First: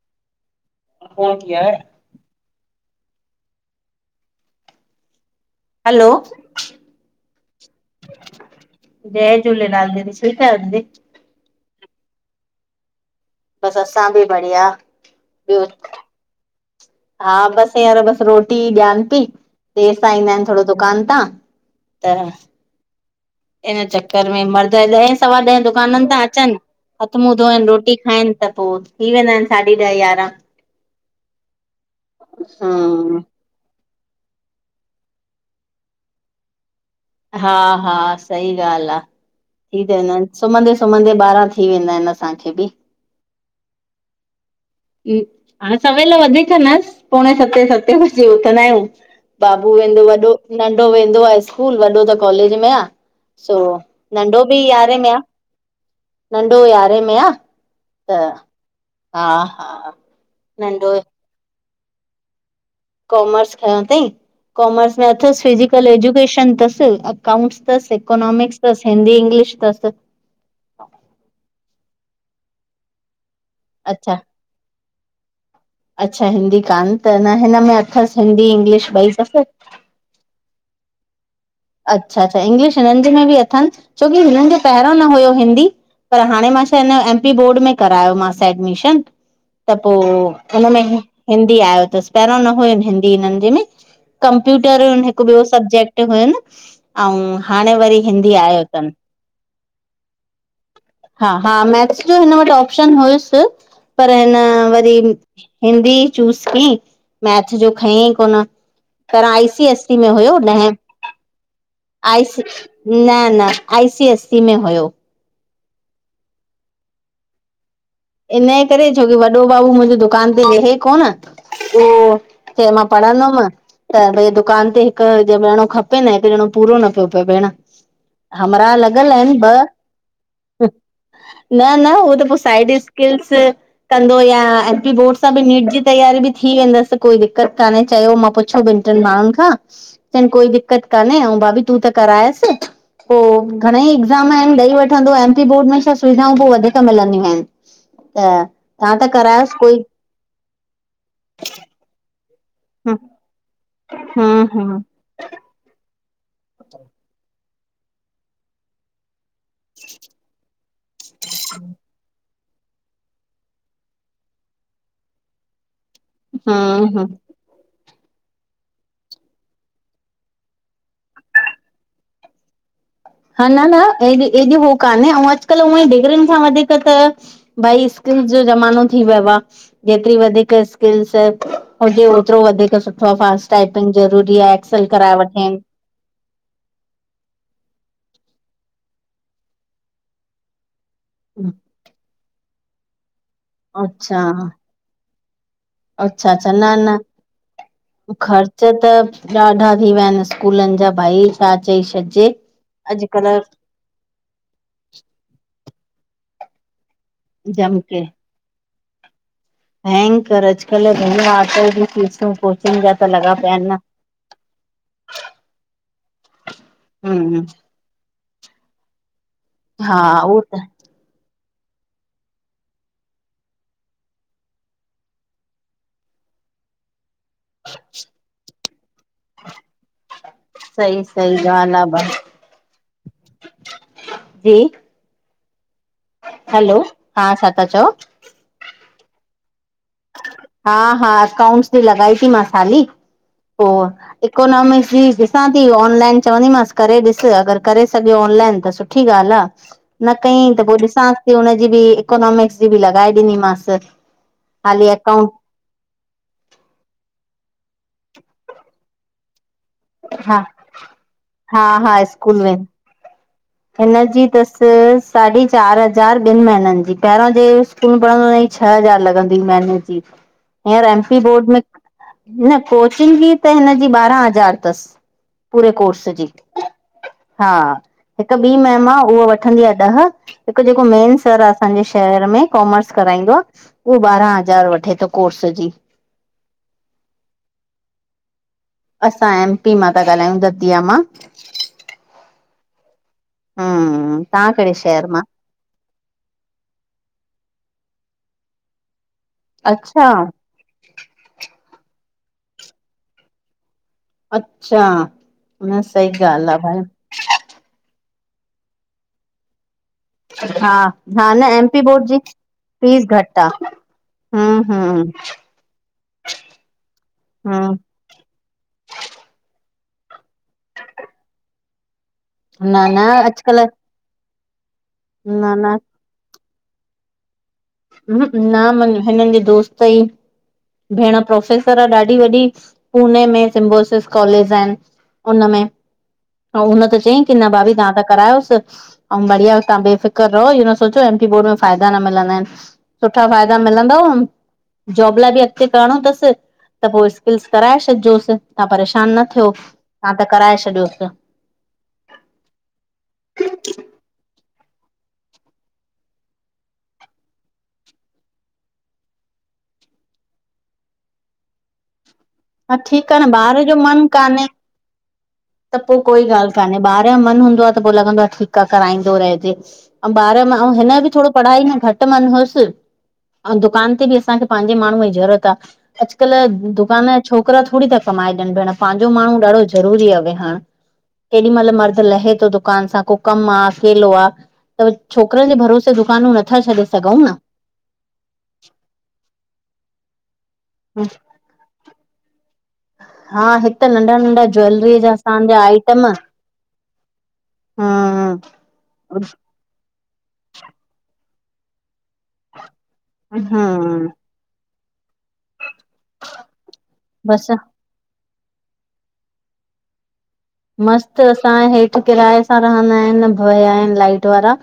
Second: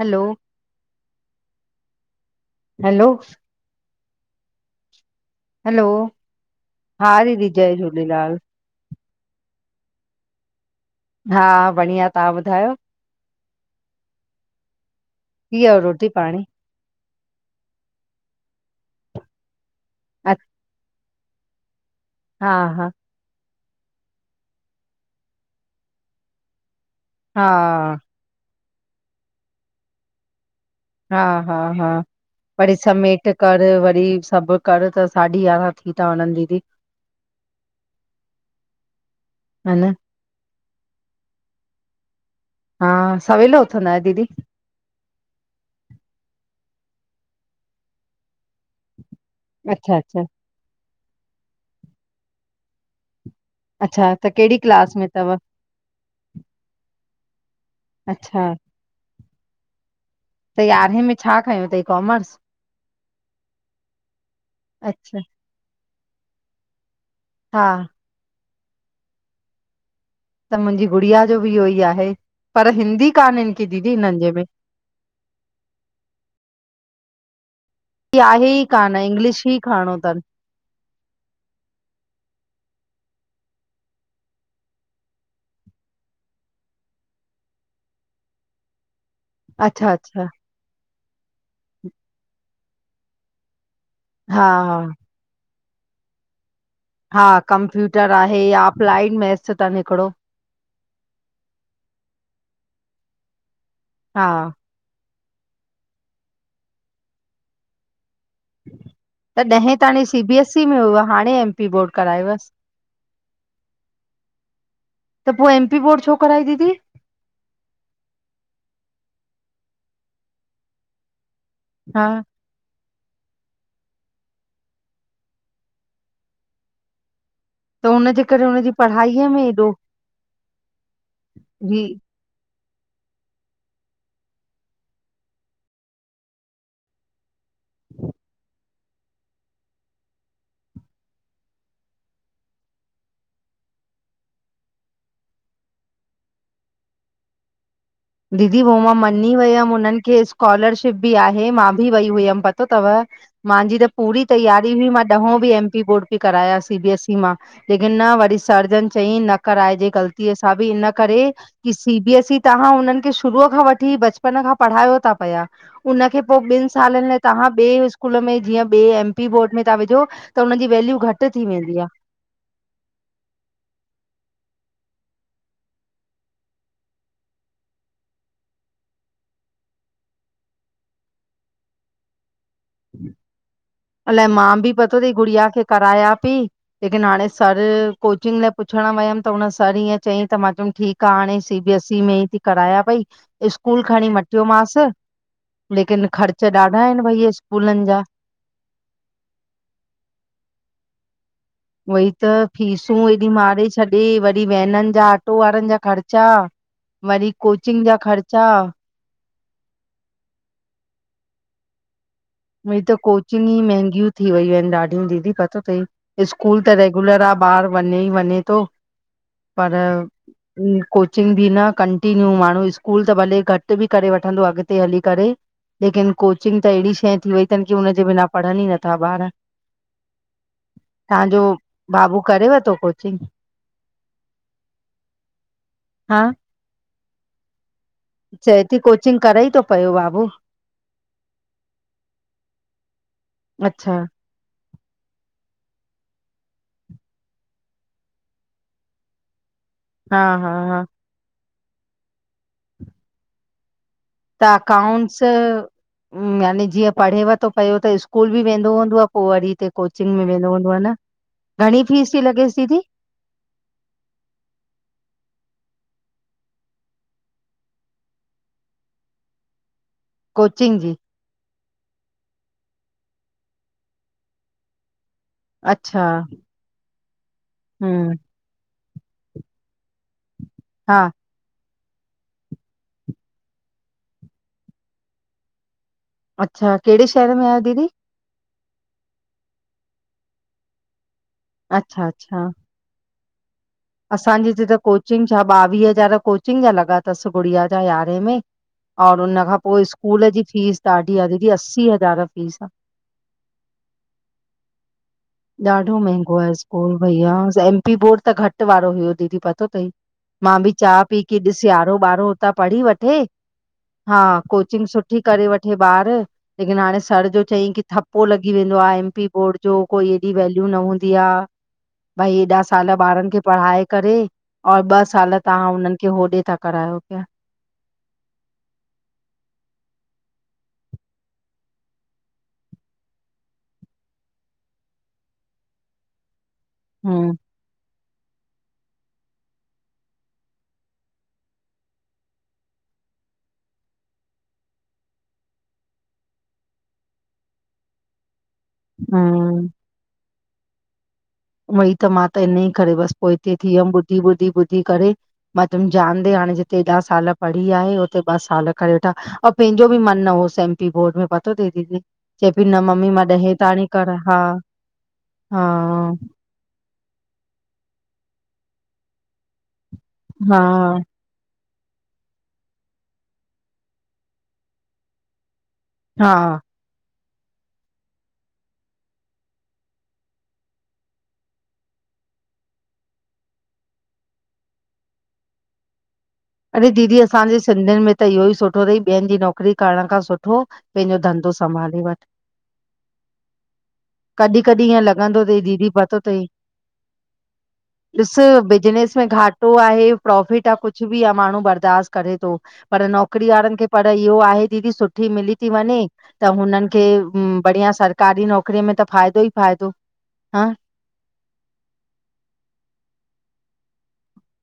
हलो phone किया है? Hello hello, हा दीदी जय झूलेलाल। जय झूलेलाल दीदी, ठीक आहियो दीदी? हा बढ़िया, तव्हां ॿुधायो? बसि असां बि बढ़िया। थी ॿियो वियव रोटी पाणी? हा बसि हिंयर बसि रोटी ॾियानि थी। देरि सां अ ईंदा आहिनि थोरो दुकान तां। त [unintelligible] हा हा [unintelligible] इन्हें चक्कर में मर्द ॾहें सवा ॾहें दुकाननि ता अचनि हथु मुंहुं हा धोईनि रोटी खाइनि त पोइ थी वेंदा आहिनि साढी ॾह यारहां। हा हा हा वरी हम्म समेट। करि वरी, सभु करि त साढी यारहां थी, था वञनि दीदी हा हा सही ॻाल्हि आहे, ह थी न वेंदा अहिनि सुम्हंदे- सुम्हंदे ॿारहां थी वेंदा आहिनि असांखे बि। हा सवेल उथंदा आहियो दीदी? हा- सवेल वधीक न, पोणे सतें- सतें बजे उथंदा आहियूं। बाबू अच्छा वेंदो अच्छा वॾो, नंढो वेंदो आहे स्कूल वॾो त कॉलेज में आह। सो, अच्छा त नंढो कहिड़ी बि क्लास यारें में आ। अथव नंढो यारहें में आ, त अच्छा हा हा त, नंढो यारहें में छा खयो अथईं, कोमर्स? कॉमर्स खयो थईं कॉमर्स में अच्छा अथसि, फिजिकल एजुकेशन तसि, अकाउंटस हा तसि। इकोनॉमिक्स तसि, हिंदी, इंग्लिश तसि। त मुंहिंजी, गुड़िया जो बि इहो ई आहे। पर हिंदी कान हिनि खे दीदी अच्छा हिननि जे में। अच्छा हिंदी कानि तनि, हिन में अथसि हिंदी, इंग्लिश ॿई तसि। णो तनि [unintelligible] अच्छा -अच्छा इंग्लिश हिननि जे में बि अथन, छोकी हिननि खे पहिरियों न हुयो हिंदी। पर हाणे मां छा हे, हिन जो एमपी बोर्ड में करायोमासि एडमिशन। त अच्छा, अच्छा, पोइ- हुनमें हिंदी आयो थसि। पहिरियों न हुयो हिंदी हिननि जे में। हा, कंप्यूटर, हा, हिकु ॿियो सबजेक्ट हुयनि। ऐं, हा, हाणे वरी कंप्यूटर हिंदी आहे आहियो या अथन। अप्लाइड मैथ्स अथनि हिकिड़ो, हा -हा मैथ्स जो हिन वटि ऑप्शन हुयुस, पर हा, हिन वरी - - हिंदी चूस कयईं, मैथ जो खयईं कोन। त आई सी ॾहें एस सी ताणी में हुयो सीबीएसई न। में हाणे M P board. I C, करायवसि, न -न, आई सी एस सी में हुयो। त पोइ, एमपी बोर्ड छो कराई दीदी? इनजे करे-छोकी, वॾो बाबू मुंहिंजे दुकान ते वेहे कोन, पो हा, चय मां, पढ़ंदोम। त भई दुकान ते हिकु ॼणो खपे न, हिकु ॼणो पूरो न पियो पए भेण। त हुनजे करे हुनजी हमरा लॻलि पढ़ाईअ आहिन में ॿ। एॾो न जी -न उहो त पोइ साइड। स्किल्स कंदो या एमपी बोर्ड सां बि, नीट जी तयारी बि थी वेंदस। कोई दिकक़त कान्हे, चयो मां पुछो, ॿिनि टिनि माण्हुनि खां। चनि, कोई दिकत कान्हे ऐंऊ, भाभी तूं त करायस। पोइ घणे ई एग्ज़ाम आहिनि, ॾेई वठंदो एमपी बोर्ड में, छा सुविधाऊं पोइ वधीक मिलंदियूं। आहिन दीदी, पोइ मां मञी वयमि कोई उन्हनि खे। स्कॉलरशिप बि आहे, मां बि वई हुअम, पतो अथव ह -मुंहिंजी त पूरी हम्म तयारी हम्म हुई। ग्रहों भी- एमपी बोर्ड मो कराया सी बीएस ई मां, लेकिन वरी सरजन चई न। कराइजे, ग़लतीअ सां बि इन करे की, सी बीएस ई तव्हां हुनन। शुरू खां वठी बचपन खां पढ़ायो ता पिया उनखे पो ॿिन हम्म सालन। हम्म तव्हां ॿे स्कूल में जीअं ॿे एमपी बोर्ड में ता विझो त हुन जी वैल्यू घटि थी वेंदी आ - - हा न न एज जी हू काने ऐं अॼकल उअं ई डिग्रियुनि खां वधीक त - भई स्किलस जो ज़मानो थी वियो आहे जेतरी वधीक स्किलस - - हुजे ओतिरो वधीक सुठो आहे फास्ट टाइपिंग ज़रूरी आहे एक्सल कराए वठन। कराया ती - - लेकिन हाणे सर कोचिंग लाए पुछण वयम त हुन सर ईअं चयईं त मां चयम ठीक - - त हाणे सी बी एस ई में ई थी करायां पई स्कूल खणी अच्छा मटियोमास। लेकिन अच्छा ख़र्च अच्छा ॾाढा आहिन भई स्कूलन जा। च त ॾाढा थी विया आहिन स्कूलन जा भाई छा चई छॾजे अॼकल - - तॾी वॾी वैनन जा ऑटो वारन जा ख़र्चा। वरी जम कोचिंग जा के ख़र्चा। भयंकर अॼकल घर [unintelligible] हे त कोचिंग ई महांगियूं थी वयूं आइन ॾाढियूं दीदी पतो तई। स्कूल त रेगुलर आ हम्म ॿार वञे ई वञे थो पर। हा उहो त कोचिंग बि न कंटीन्यू माण्हू स्कूल त भले घट बि करे वठंदो अॻिते हली करे - - लेकिन कोचिंग त एड़ी शइ थी वई तन की हुन जे बिना पढ़न ई नथा ॿार। सही सही तांजो ॻाल्हि आ ब बाबू करेव तो कोचिंग? जी - - हा - - हलो हा छा ता चओ। चए ती कोचिंग कराई थो पियो बप - - हा हा अकाउंटस बि लॻाई थी मां हाली पो अच्छा - - इकोनॉमिक्स जी ॾिसां थी ऑनलाइन चवंदीमांस करे ॾिसे अगर करे सघियो ऑनलाइन त सुठो - - सुठी ॻाल्ह आ। न हा हा कईं त पो हा ॾिसांस ती हुनजी बि इकोनॉमिक्स जी बि लॻाए ॾींदीमास। त अकाउंटस यानी जीअं पढ़ेव तो पयो त स्कूल बि वेंदो हूंदो अ पो वरी हिते कोचिंग में हा वेंंदो हूंदोव न हा घणी फीस ती लॻेस दीदी? हिन जी तस साढी चार हज़ार ॿिन महनन जी पेरियों जी [unintelligible] छह हज़ार लॻंदी मान कोचिंग हिर जी आन फी बोर्ड में न कोचिंग जी त हिनजी ॿारां हज़ार तस। पूरे कोर्स जी हा। हूं। हिक ॿी मेम आह उहो वठंदी आह ॾह हिक जेको हा मेन सर आह असांजे शहर में कॉमर्स कराईंदो आ उहो ॿारां हज़ार वठे तो कोर्स जी। अच्छा केड़े शहर में आ दीदी? असां एम पी मां ता ॻाल्हायूं दतिया मां। अच्छा अच्छा। हम्म असांजी तव्हां हिते कहिड़े त शहर मां कोचिंग छा ॿावीह हज़ार कोचिंग जा लॻा तस गुड़िया जा यारें में और हुन हुन खां पो अच्छा स्कूल जी फीस ॾाढी आ दीदी असी हज़ार फीस आ। अच्छा न सही ॻाल्ह आ भाई। भइया एमपी बोर्ड त घट वारो हुयो दीदी पतो तई। मां बि हा चां पइ हा की न ॾिस एम पी यारों बोर्ड जी ॿारो हुतां पढ़ी फीस वठे। घटि आहे हा हम्म कोचिंग हम्म सुठी करे वठे ॿार लेकिन हाणे सर जो चईं हम्म की थप पो लॻी वेंदो आए एम पी बोर्ड जो कोई एॾी वल्यू न हूंदी आ। भई एॾा न साल न ॿारन खे अॼुकल्ह पढ़ाए करे और ॿ साल न तव्हां हुनन खे ओॾे ता करायो पिया। न म हिनन जे दोस्त ई भेण प्रोफेसर आह ॾाढी वॾी पुणे में सिम्बोसिस कॉलेज एन। हुन में हुन त चई हम्म की न भाभी तव्हां त करायोस ऐं बढिया तव्हां बेफ़िक्र रहो इहो न सोचो एमपी बोर्ड में फ़ाइदा न मिलंदा एन। सुठा फ़ाइदा मिलंदव जॉब लाइ बि अॻते करणो तस त पो स्किल्स कराए छॾिजोस। तव्हां परेशान न थियो हम्म, तव्हां त कराए छॾियोस उहोई त मा त इनई करे बस पो हिते थी वियम ॿुधी ॿुधी ॿुधी करे। मा तुम जानदे हाणे जिते हेॾा साल पढ़ी आहे उते ॿ साल करे वेठा ऐं पेंजो बि मन न होस एम पी बोर्ड में पतो ती दीदी। चए प न मम्मी ठीक आ मा न ॾहे ॿार जो ताणी मन कर हा कान्हे हा। काने ॿार जो मन हूंदो आह त पो लॻंदो आह ठीक आह कराईंदो रहजे। ऐं ॿार हा अऊ हिन बि थोरो पढ़ाई न घट मन होस अऊं दुकान ते बि असांखे पांजे माण्हूअ जी ज़रूरत आह। हा अॼकल्ह दुकान जा छोकरा थोरी ता कमाए ॾियन भेण पांजो माण्हू ॾाढो ज़रूरी आह वेहण केॾी मल मर्द लहे तो दुकान सां को कम आह अकेलो आह। त छोकरन जे भरोसे दुकानूं न छॾे अड़े सघूं दीदी असांजे सिंधिन में त इहो ई सुठो थी ॿियन जी नौकरी करण खां सु ठो पेंजो धंधो संभाले वन। हा हिक त नंढा नंढा कॾहिं कॾहि ज्वैलरी इअ जा लॻंदो असांजा तई दीदी आइटम पतो तई ॾिस हम्म बिजनस में घाट पतो आहे प्राफिट आ कुछ बि आ माण्हू बर्दाश्त करे तो पर नौकरी वारनि खे पढ़ाई इहो आहे दीदी सुठी मिली ती वञे त हुननि खे बसि बढ़िया सां सरकारी नौकरीअ में त फ़ाइदो ई फ़ाइदो हं मस्तु असांये हेठि किराए सां रहंदा आहिनि भया आहिनि, लाइट वारा।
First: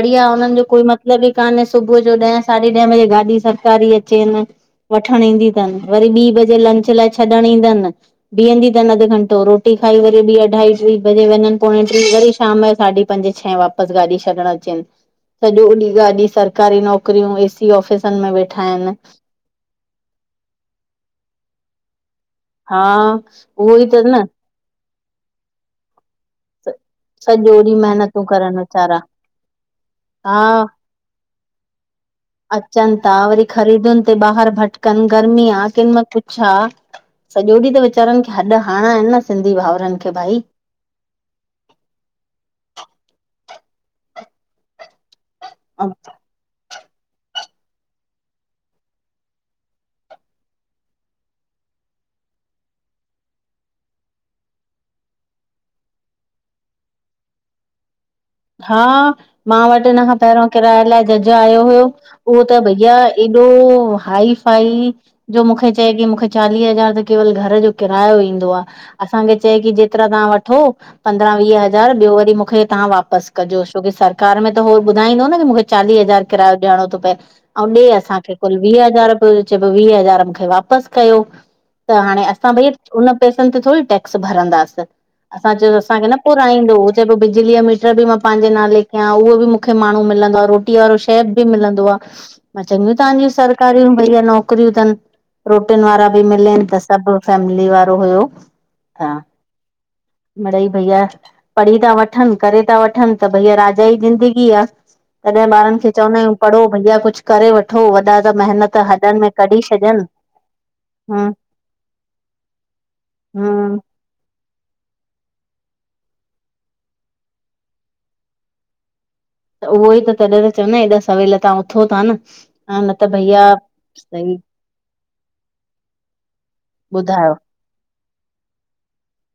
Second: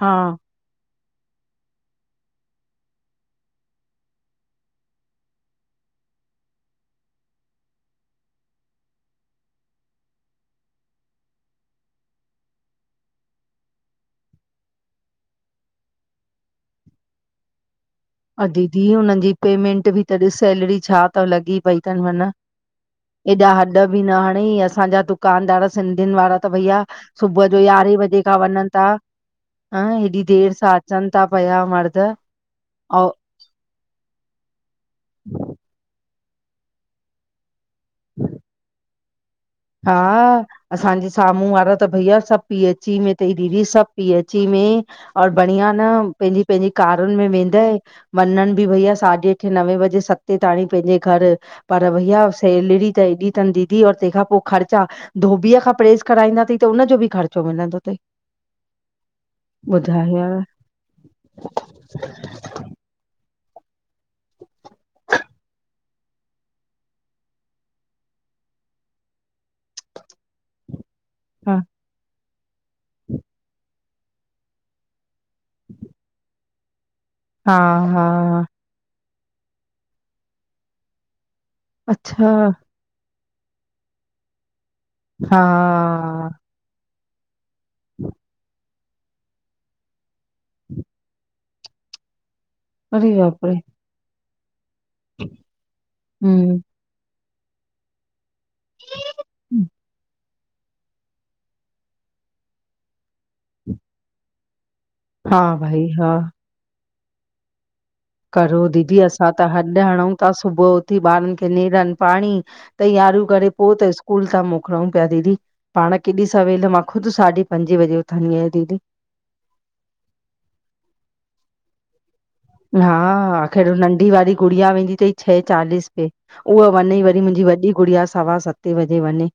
हा हुननि जो कोई मतिलबु ई कान्हे सुबुह जो ॾहें साढे ॾहें बजे गाॾी सरकारी अचेनि। वठणु ईंदी तनि वरी ॿी बजे लंच लाइ छॾण ईंदनि। बीहंदी तन अध घंटो रोटी खांई वरी ॿी अढाई टी बजे वञनि पोेड़ें टी वरी शाम जो साढी पंजे छहे वापसि गाॾी छॾणु अचेन। सॼो ॾींहुं गाॾी सरकारी नौकरियूं एसी ऑफिसनि में ऐं वेठा दीदी आहिनि। हुननि जी पेमेंट बि त ॾिस सैलेरी छा त लॻी पई तनि मन। हा हेॾा उहो हॾ ई बि त न हणे असांजा दुकानदार सिंधियुनि वारा त भईया सुबुह सॼो जो ॾींहुं यारहें बजे महिनतूं खां करनि वञनि था, वेचारा हं हेॾी हा देरि सां अचनि था पया मर्द। अचनि ऐं ता वरी ख़रीदुनि ते ॿाहिरि भटकनि गर्मी आ केॾिमल कुछ आ? सॼो ॾींहुं त वीचारनि खे हॾ हरणा आहिनि सिंधी भाऊ हा। असांजे साम्हूं वारा त भैया सभु पी ऐच ई में तई दीदी सभु पी एची में और बढ़िया न पंहिंजी पंहिंजी कारुनि में वेंदइ। वनन बि भईया साढे अठे नवे बजे, सते ताणी पंहिंजे घर। पर भईया सेलरी त एॾी तन दीदी और तंहिंखां पो ख़र्चा धोबीअ खां प्रेस कराईंदा तई त उनजो बि ख़र्चो मिलंदो तई। हा मां वटि हिन खां यार पहिरों किराय लाई जज आयो हुयो, उहो त भईया एॾो हाई फाई, जो मूंखे चए की मूंखे चालीह हज़ार त केवल घर जो किरायो ईंदो आ। असांखे चए की जेतिरा तव्हां वठो, पंद्रहां वीह हा हज़ार ॿियो वरी मूंखे तव्हां वापसि कजो छोकी सरकार में त हो ॿुधाईंदो न, मूंखे चालीह हज़ार किरायो ॾियणो तो पए हा अउं ॾे असांखे हा कुल वीह हज़ार पो चइ पो वीह हज़ार मूंखे वापसि कयो, त हाणे अच्छा असां भइया हुन पैसनि ते थोड़ी टैक्स भरंदासीं हा असां चयो असांखे न पुराईंदो। चए पयो बिजलीअ जो मीटर बि मां पंहिंजे नाले कयां, उहो बि मूंखे माण्हू मिलंदो आ रोटी वारो शेफ़ भी मिलंदो आ, मां चङियूं अरे तहांजी बाप रे सरकारियूं भईया नौकरियूं तनि। रोटीन वारा बि हम्म मिलन त सभ फैमिली वारो हुयो। हा मिड़ई भईया पढ़ी ता वठन, करे ता वठन। त भईया राजा ई ज़िंदगी आ हा तॾें ॿारनि भाई खे हा चवंदा आयूं? पढ़ो भैया कुछ करे वठो वॾा त करो महिनत दीदी हॾनि असां में त कढी हॾु छॾनि हणूं था, सुबुह उथी ॿारन हम्म खे नेरनि पाणी तैयारियूं करे पो हम्म त स्कू स्कूल ता मोकलऊं पिया दीदी, पाण केॾी सवेल मां ख़ुद साढी पंजे बजे उथंदी आयां दीदी। त उहोई त तॾहिं त चवदां इन हेॾा सवेल तां उथो ता न? न हा! त भईया आख़िर नंढी वारी सही गुड़िया वेंदी तई छह चालीस ते उहा वञई वरी ॿुधायो मुंजी वॾी गुड़िया सवा सते बजे वञे।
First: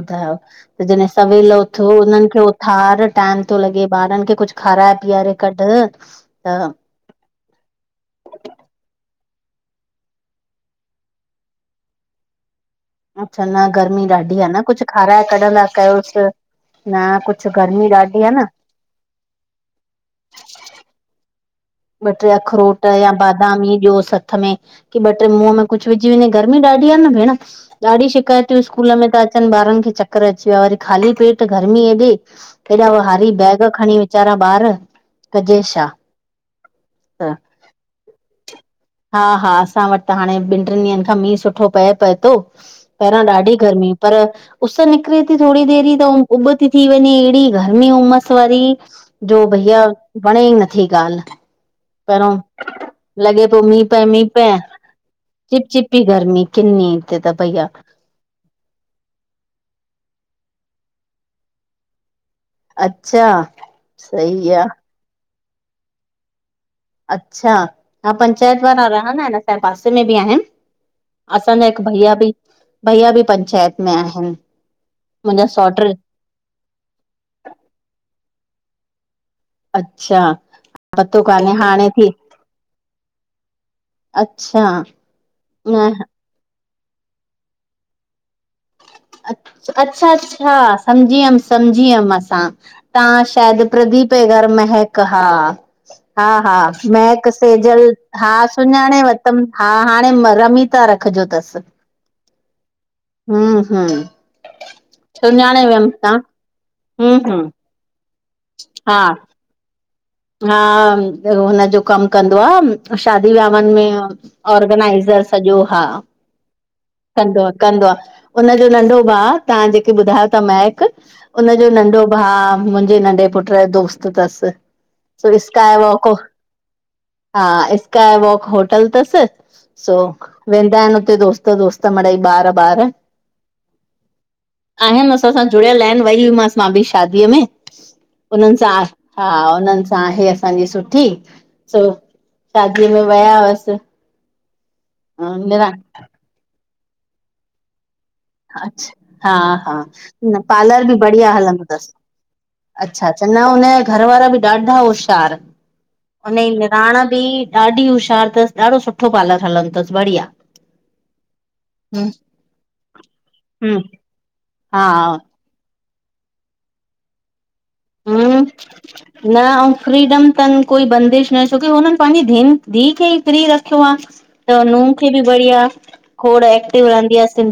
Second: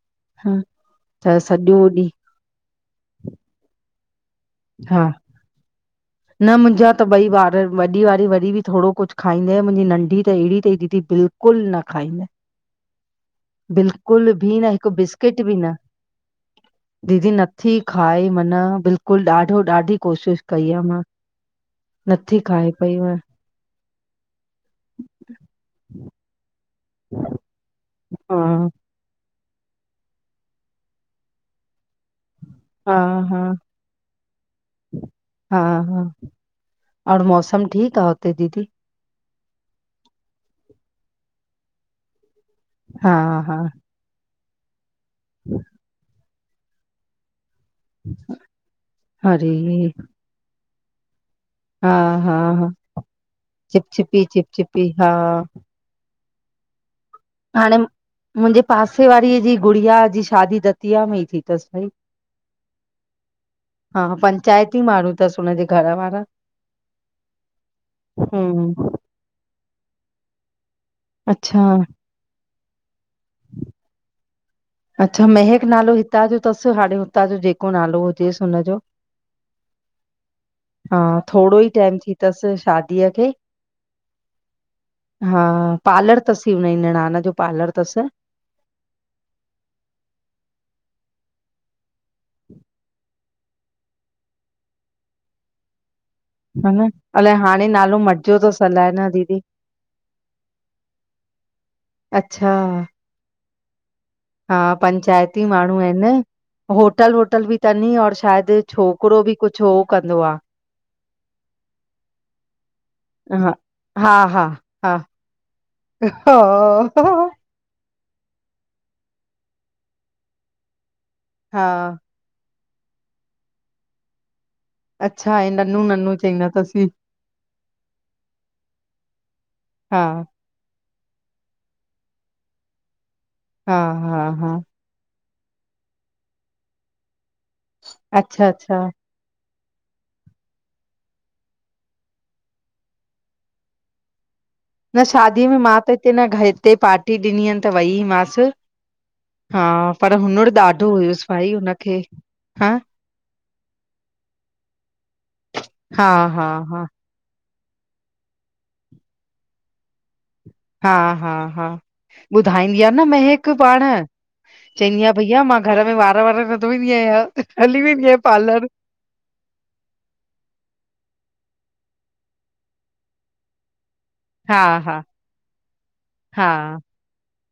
ॿुधायो हा त जॾें सवेल सॼो उथो ॾींहुं हुननि खे उथार टाइम तो लॻे ॿारन खे कुछ खाराए हा पीआरे कढ न त मुंजा त ॿई ॿार वॾी वारी वरी बि थोड़ो कुछ खाईंद मुंजी नंढी त एड़ी तई दीदी बिल्कुलु न खाईंदी। अच्छा न गर्मी ॾाढी आ बि न कुझ हिकु खाराए बिस्किट बि कढंदा न कयोस। न कुझ गर्मी ॾाढी आ न। बकुल ॾाढो ॾाढी कोशिश कई आ मां। ॿ टे नथी खाए अखरोट पई या उहा बादामी ॾियो हथ में की ॿ टे मुंह में - - कुझु विझी वञे गर्मी ॾाढी आ न भेण ॾाढी शिकायतूं स्कूल में त - - चनि ॿारन खे चकर अची वियो आहे वरी ख़ाली पेट गर्मीअ एॾी - - केॾा हा हा भारी हा बैग खणी वीचारा ॿार हा कजे छा। हा और त मौसम ठीक आ हुते दीदी - - हा हा असां वटि त हाणे ॿिन टिन ॾींहंन खां मींहुं सुठो पए पए थो हा पहिरां ॾाढी हा गर्मी। त उस निकरे थी थोरी देेरी त उभ थी वञे अहिड़ी - - गरमी उमस वारी जो अरे भईया वणे ई नथी ॻाल्ह। हा पहिरों हा हा लॻे पियो मींह पए चिपचिपी मींह पए चिपचिपी हा चिप चिप - - कि गर्मी किनी - - हाणे मुंजे पासे वारीअ जी गुड़िया जी शादी दतिया में ई थी तस। अच्छा हा सही आ पंचायती माण्हू तस हुनजे घर वारा। अच्छा हा पंचायत वारा हम्म रहंदा आइन असांजे पासे में बि आहिन। अच्छा असांजा हिक भैया बि भैया बि पंचायत में आहिन। अच्छा महक नालो हितां जो तस हाणे हुतां जो जेको नालो हुजेस हुनजो। अच्छा हा पतो कान्हे थोरो ई हाणे टाइम थी तस शादीअ खे। अच्छा हा न पारलर तस निणान जो पार्लर तस। अ अच्छा अच्छा सम्झी वियम सम्झी वियम असां तव्हां शायद। प्रदीप ए घर महक हा। हा हा न महक अलाए हाणे सेजल नालो हा मटिजो अथसि अलाए सुञाणे न दीदी वरतम हा हाणे रमी - - ता रखजो तस। अच्छा। हूं हू। हा पंचायती माण्हू आइन हूं होटल हूं वोटल बि तन और शायद हा छोकिरो बि - - कुझ हो कंदो आ। हा हुनजो कम कंदो आ शादी आहे हा वियावन में हा - हा - हा ऑर्गेनाइज़र सॼो हा। हा - - कंदो आहे कंदो आ उनजो नंढो भा तां जेके ॿुधायो ता महक - - हा हुनजो नंढो भा मुंहिंजे नंढे पुट जो दोस्त तस। अच्छा हे ननू ननू चईंदा तस। हा इकाय वॉक होटल तस सो हा - - वेंदा आहिन। उते दोस्त-दोस्त मड़ई ॿार ॿार। हा, हा, हा। आहिन असां सां जुड़ियल आहिन। वई मांस मा बि शादीअ में, अच्छा हुननन सां अच्छा आ हा, उन्हन सां आहे असांजी सुठी। सो शादीअ में वया हुअस। न शादीअ में मां त हिते, न घर हिते पार्टी ॾिनीहन, त वईमांन। अच्छ, हा हा, न हुनुर पालार ॾाढो बि हुयुसि बढ़िया भाई हलंदो हुनखे अथस। हा अच्छा-अच्छा न हुन जा, घर वारा बि ॾाढा होशियार। हा, हा। हा निराण बि ॾाढी होशियार अथस। ॾाढो सुठो पालर हलंदो अथस, बढ़िया! हा, हा, हा! हम्म ॿुधाईंदी आहे न, महक पाण हा चईदी आहि भईया मां! घर में वार-वार न दोईंदी आयां, हली वेंदी आयां हम्म पार्लर। न, अऊं फ्रीडम तन कोई बंदिश न, छोकी हुनन पांजी धीन धीउ खे फ्री रखयो आह। त हा नुह् हा खे बि बढ़िया खोड़ हा एक्टिव रहंदी आह, सिंधी